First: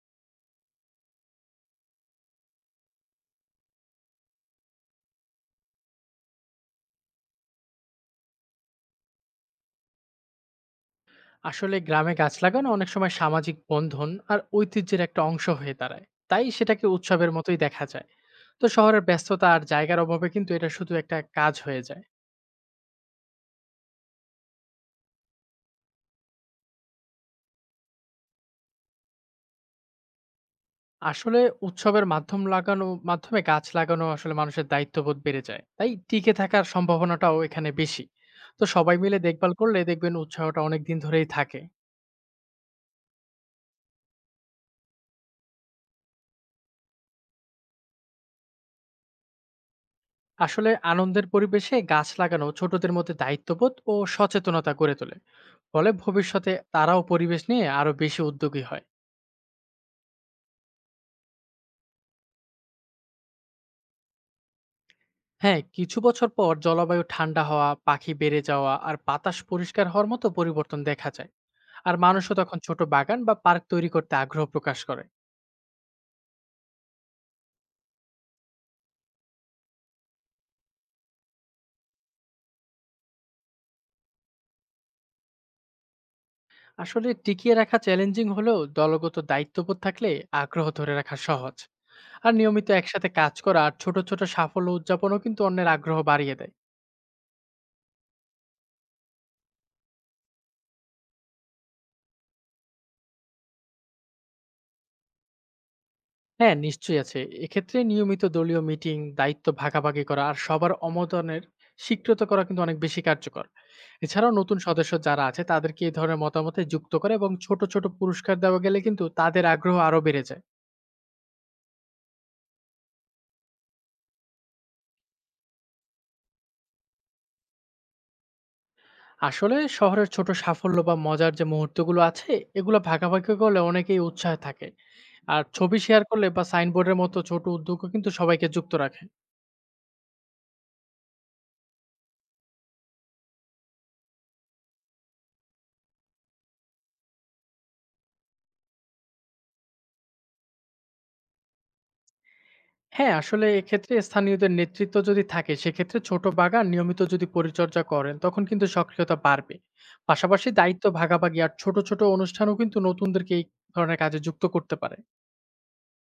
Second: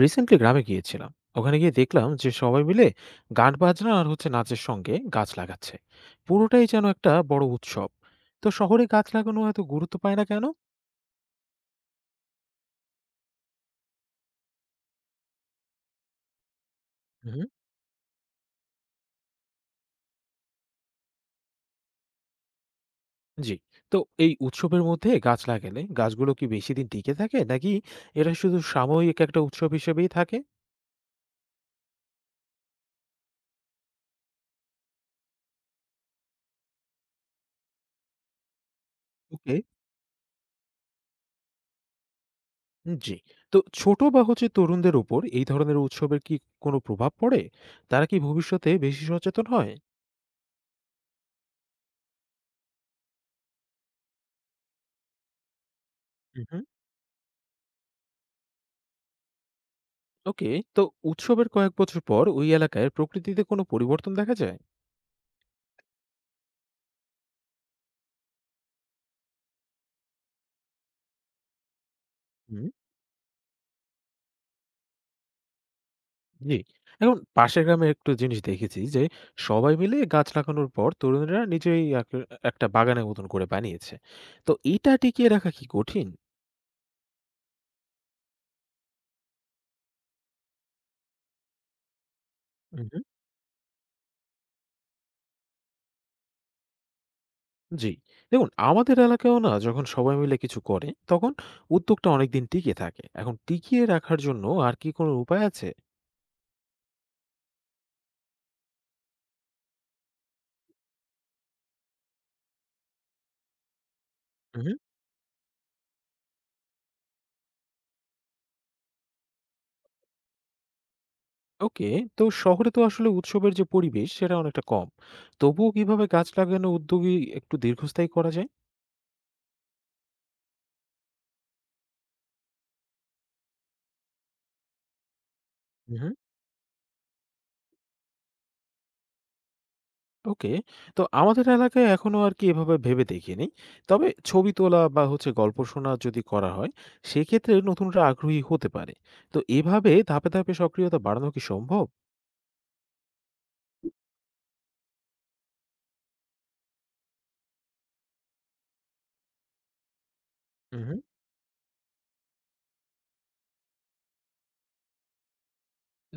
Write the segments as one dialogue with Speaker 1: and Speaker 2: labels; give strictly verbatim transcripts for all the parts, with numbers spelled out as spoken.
Speaker 1: Recently গ্রামে গিয়েছিলাম। ওখানে গিয়ে দেখলাম যে সবাই মিলে গান বাজনা আর হচ্ছে নাচের সঙ্গে গাছ লাগাচ্ছে, পুরোটাই যেন একটা বড় উৎসব। তো শহরে গাছ লাগানো এত গুরুত্ব পায় না কেন?
Speaker 2: আসলে গ্রামে গাছ লাগানো অনেক সময় সামাজিক বন্ধন আর ঐতিহ্যের একটা অংশ হয়ে দাঁড়ায়, তাই সেটাকে উৎসবের
Speaker 1: হুম।
Speaker 2: মতোই দেখা যায়। তো শহরের ব্যস্ততা আর জায়গার অভাবে কিন্তু এটা শুধু একটা কাজ হয়ে যায়।
Speaker 1: জি। তো এই উৎসবের মধ্যে গাছ লাগালে গাছগুলো কি বেশি দিন টিকে থাকে নাকি এটা শুধু সাময়িক একটা উৎসব হিসেবেই থাকে?
Speaker 2: আসলে উৎসবের মাধ্যম লাগানো মাধ্যমে গাছ লাগানো আসলে মানুষের দায়িত্ববোধ বেড়ে যায়, তাই টিকে থাকার সম্ভাবনাটাও এখানে বেশি। তো সবাই মিলে দেখভাল
Speaker 1: ওকে।
Speaker 2: করলে দেখবেন উৎসাহটা অনেক দিন ধরেই থাকে।
Speaker 1: জি। তো ছোট বা হচ্ছে তরুণদের উপর এই ধরনের উৎসবের কি কোনো প্রভাব পড়ে? তারা কি ভবিষ্যতে বেশি সচেতন হয়?
Speaker 2: আসলে আনন্দের পরিবেশে গাছ লাগানো ছোটদের মধ্যে দায়িত্ববোধ ও সচেতনতা গড়ে তোলে। ফলে ভবিষ্যতে তারাও পরিবেশ নিয়ে আরো বেশি উদ্যোগী হয়।
Speaker 1: ওকে। তো উৎসবের কয়েক বছর পর ওই এলাকায় প্রকৃতিতে কোনো পরিবর্তন দেখা যায়?
Speaker 2: হ্যাঁ, কিছু বছর পর জলবায়ু ঠান্ডা হওয়া, পাখি বেড়ে যাওয়া আর বাতাস পরিষ্কার হওয়ার মতো পরিবর্তন দেখা যায়। আর মানুষও তখন
Speaker 1: হুম।
Speaker 2: ছোট বাগান বা পার্ক তৈরি করতে আগ্রহ প্রকাশ করে।
Speaker 1: জি। এখন পাশের গ্রামে একটু জিনিস দেখেছি যে সবাই মিলে গাছ লাগানোর পর তরুণরা নিজেই এক- একটা বাগানের মতন করে বানিয়েছে। তো এটা টিকিয়ে রাখা কি কঠিন?
Speaker 2: আসলে টিকিয়ে রাখা চ্যালেঞ্জিং হলেও দলগত দায়িত্ববোধ থাকলে আগ্রহ ধরে রাখা সহজ। আর নিয়মিত
Speaker 1: হুম, হুম।
Speaker 2: একসাথে কাজ করা আর ছোট ছোট সাফল্য উদযাপনও কিন্তু অন্যের আগ্রহ বাড়িয়ে দেয়।
Speaker 1: জি। দেখুন, আমাদের এলাকায়ও না, যখন সবাই মিলে কিছু করে তখন উদ্যোগটা অনেকদিন টিকে থাকে। এখন টিকিয়ে রাখার জন্য আর কি কোনো উপায় আছে?
Speaker 2: হ্যাঁ, নিশ্চয়ই আছে। এক্ষেত্রে নিয়মিত দলীয় মিটিং, দায়িত্ব ভাগাভাগি করা আর সবার অমতনের স্বীকৃত করা কিন্তু অনেক বেশি কার্যকর। এছাড়াও নতুন সদস্য যারা আছে তাদেরকে এই ধরনের মতামতে যুক্ত করে এবং ছোট, ছোট পুরস্কার দেওয়া গেলে কিন্তু তাদের আগ্রহ আরো বেড়ে যায়।
Speaker 1: ওকে। তো শহরে তো আসলে উৎসবের যে পরিবেশ, সেটা অনেকটা কম। তবুও কিভাবে গাছ লাগানো উদ্যোগী একটু দীর্ঘস্থায়ী করা যায়?
Speaker 2: আসলে শহরের ছোট সাফল্য বা মজার যে মুহূর্তগুলো আছে, এগুলো ভাগাভাগি করলে অনেকেই উৎসাহে থাকে। আর ছবি শেয়ার
Speaker 1: হুম।
Speaker 2: করলে বা সাইনবোর্ডের মতো ছোট উদ্যোগও কিন্তু সবাইকে যুক্ত রাখে।
Speaker 1: ওকে। তো আমাদের এলাকায় এখনো আর কি এভাবে ভেবে দেখিনি, তবে ছবি তোলা বা হচ্ছে গল্প শোনা যদি করা হয় সেক্ষেত্রে নতুনরা আগ্রহী হতে পারে। তো এভাবে ধাপে ধাপে সক্রিয়তা বাড়ানো কি সম্ভব?
Speaker 2: হ্যাঁ, আসলে এক্ষেত্রে স্থানীয়দের নেতৃত্ব যদি থাকে, সেক্ষেত্রে ছোট বাগান নিয়মিত যদি পরিচর্যা করেন, তখন কিন্তু সক্রিয়তা বাড়বে। পাশাপাশি দায়িত্ব
Speaker 1: হুম।
Speaker 2: ভাগাভাগি আর ছোট, ছোট অনুষ্ঠানও কিন্তু নতুনদেরকে এই ধরনের কাজে যুক্ত করতে পারে।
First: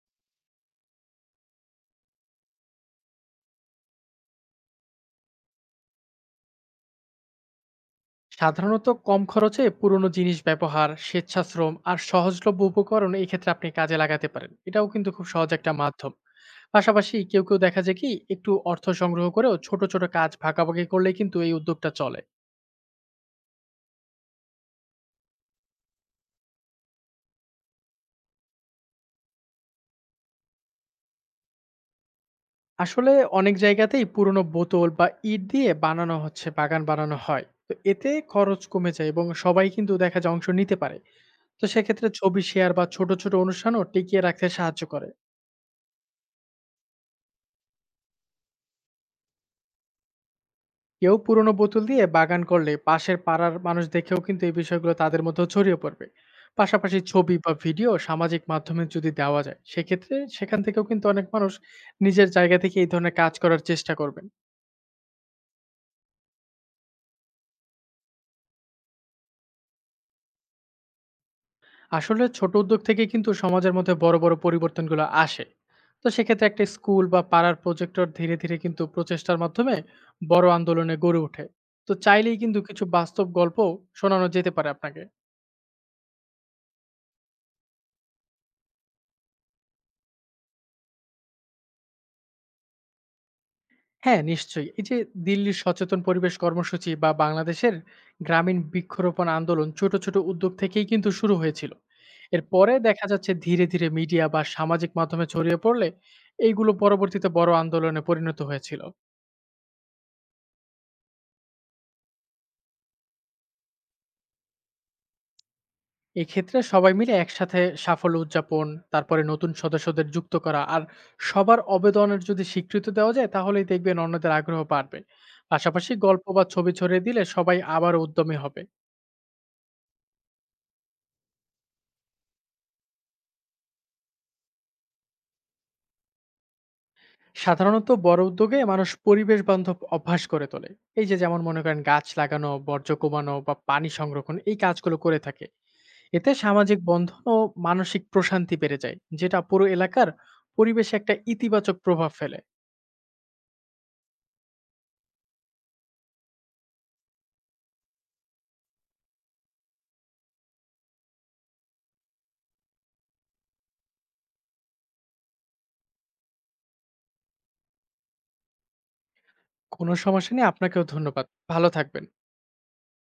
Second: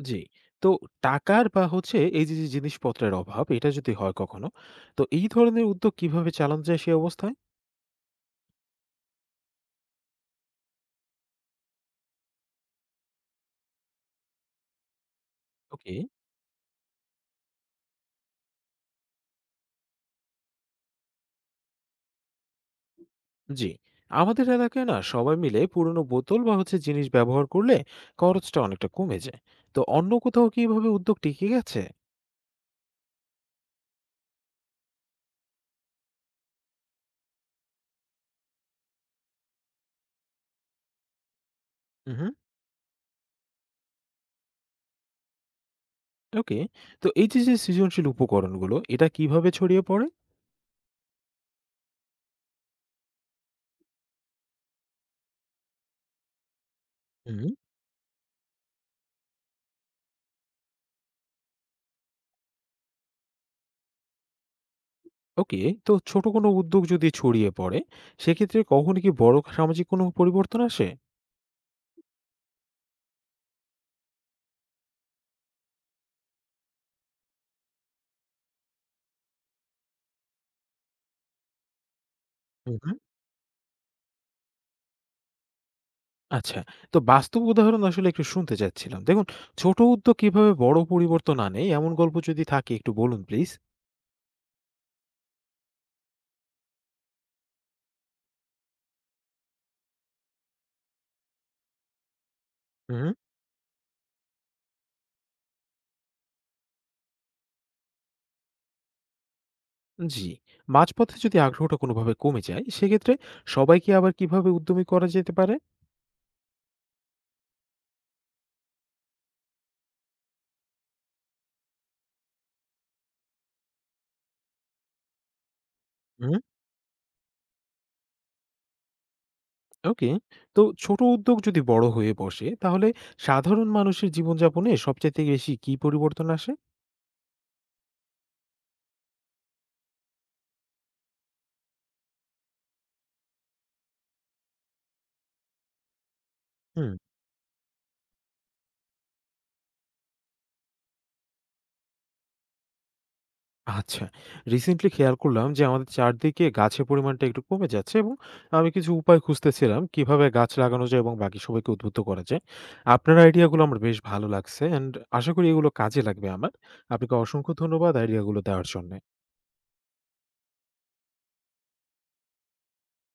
Speaker 1: জি। তো টাকার বা হচ্ছে এই যে যে জিনিসপত্রের অভাব, এটা যদি হয় কখনো, তো এই ধরনের উদ্যোগ কিভাবে চালানো যায় সে অবস্থায়?
Speaker 2: সাধারণত কম খরচে পুরনো জিনিস ব্যবহার, স্বেচ্ছাশ্রম আর সহজলভ্য উপকরণ এই ক্ষেত্রে আপনি কাজে লাগাতে পারেন। এটাও কিন্তু খুব সহজ একটা
Speaker 1: ওকে।
Speaker 2: মাধ্যম। পাশাপাশি কেউ, কেউ দেখা যায় কি একটু অর্থ সংগ্রহ করেও ছোট, ছোট কাজ ভাগাভাগি করলেই কিন্তু এই উদ্যোগটা চলে।
Speaker 1: জি। আমাদের এলাকায় না সবাই মিলে পুরনো বোতল বা হচ্ছে জিনিস ব্যবহার করলে খরচটা অনেকটা কমে যায়। তো অন্য কোথাও কি এভাবে উদ্যোগ টিকে গেছে?
Speaker 2: আসলে অনেক জায়গাতেই পুরনো বোতল বা ইট দিয়ে বানানো হচ্ছে বাগান বানানো হয়, তো এতে খরচ কমে যায় এবং সবাই কিন্তু দেখা যায় অংশ নিতে পারে। তো সেক্ষেত্রে
Speaker 1: হুম।
Speaker 2: ছবি শেয়ার বা ছোট ছোট অনুষ্ঠানও টিকিয়ে রাখতে সাহায্য করে।
Speaker 1: ওকে। তো এই যে যে সৃজনশীল উপকরণগুলো, এটা কিভাবে ছড়িয়ে পড়ে?
Speaker 2: কেউ পুরনো বোতল দিয়ে বাগান করলে পাশের পাড়ার মানুষ দেখেও কিন্তু এই বিষয়গুলো তাদের মধ্যেও ছড়িয়ে পড়বে। পাশাপাশি ছবি
Speaker 1: হুম।
Speaker 2: বা ভিডিও সামাজিক মাধ্যমে যদি দেওয়া যায়, সেক্ষেত্রে সেখান থেকেও কিন্তু অনেক মানুষ নিজের জায়গা থেকে এই ধরনের কাজ করার চেষ্টা করবেন।
Speaker 1: ওকে। তো ছোট কোনো উদ্যোগ যদি ছড়িয়ে পড়ে সেক্ষেত্রে কখনো কি বড় সামাজিক কোনো পরিবর্তন আসে?
Speaker 2: আসলে ছোট উদ্যোগ থেকে কিন্তু সমাজের মধ্যে বড় বড় পরিবর্তনগুলো আসে। তো সেক্ষেত্রে একটা স্কুল বা পাড়ার প্রজেক্টর ধীরে ধীরে কিন্তু প্রচেষ্টার মাধ্যমে বড় আন্দোলনে গড়ে ওঠে। তো চাইলেই কিন্তু
Speaker 1: হুম।
Speaker 2: কিছু বাস্তব গল্প শোনানো যেতে পারে আপনাকে।
Speaker 1: আচ্ছা। তো বাস্তব উদাহরণ আসলে একটু শুনতে চাচ্ছিলাম। দেখুন, ছোট উদ্যোগ কিভাবে বড় পরিবর্তন আনে, এমন গল্প যদি থাকে একটু বলুন প্লিজ।
Speaker 2: হ্যাঁ, নিশ্চয়ই। এই যে দিল্লির সচেতন পরিবেশ কর্মসূচি বা বাংলাদেশের গ্রামীণ বৃক্ষরোপণ আন্দোলন ছোট ছোট উদ্যোগ থেকেই কিন্তু শুরু হয়েছিল। এরপরে দেখা যাচ্ছে ধীরে ধীরে মিডিয়া বা সামাজিক মাধ্যমে ছড়িয়ে পড়লে এইগুলো পরবর্তীতে বড় আন্দোলনে পরিণত হয়েছিল।
Speaker 1: জি। মাঝপথে যদি আগ্রহটা কোনোভাবে কমে যায়, সেক্ষেত্রে সবাইকে আবার কিভাবে উদ্যমী করা যেতে পারে?
Speaker 2: এক্ষেত্রে সবাই মিলে একসাথে সাফল্য উদযাপন, তারপরে নতুন সদস্যদের যুক্ত করা আর সবার অবদানের যদি স্বীকৃতি দেওয়া যায়, তাহলেই দেখবেন অন্যদের আগ্রহ বাড়বে। পাশাপাশি গল্প
Speaker 1: হুম,
Speaker 2: বা ছবি ছড়িয়ে দিলে সবাই আবার উদ্যমী হবে।
Speaker 1: ওকে। তো ছোট উদ্যোগ যদি বড় হয়ে বসে, তাহলে সাধারণ মানুষের জীবনযাপনে সবচাইতে বেশি কি পরিবর্তন আসে?
Speaker 2: সাধারণত বড় উদ্যোগে মানুষ পরিবেশ বান্ধব অভ্যাস করে তোলে। এই যে যেমন মনে করেন গাছ লাগানো, বর্জ্য কমানো বা পানি সংরক্ষণ এই কাজগুলো করে থাকে। এতে সামাজিক
Speaker 1: হুম,
Speaker 2: বন্ধন ও মানসিক প্রশান্তি বেড়ে যায়, যেটা পুরো এলাকার পরিবেশে একটা ইতিবাচক প্রভাব ফেলে।
Speaker 1: আচ্ছা। রিসেন্টলি খেয়াল করলাম যে আমাদের চারদিকে গাছের পরিমাণটা একটু কমে যাচ্ছে, এবং আমি কিছু উপায় খুঁজতেছিলাম কিভাবে গাছ লাগানো যায় এবং বাকি সবাইকে উদ্বুদ্ধ করা যায়। আপনার আইডিয়াগুলো আমার বেশ ভালো লাগছে, অ্যান্ড আশা করি এগুলো কাজে লাগবে আমার। আপনাকে অসংখ্য ধন্যবাদ আইডিয়াগুলো দেওয়ার জন্য।
Speaker 2: কোনো সমস্যা নেই। আপনাকেও ধন্যবাদ। ভালো থাকবেন।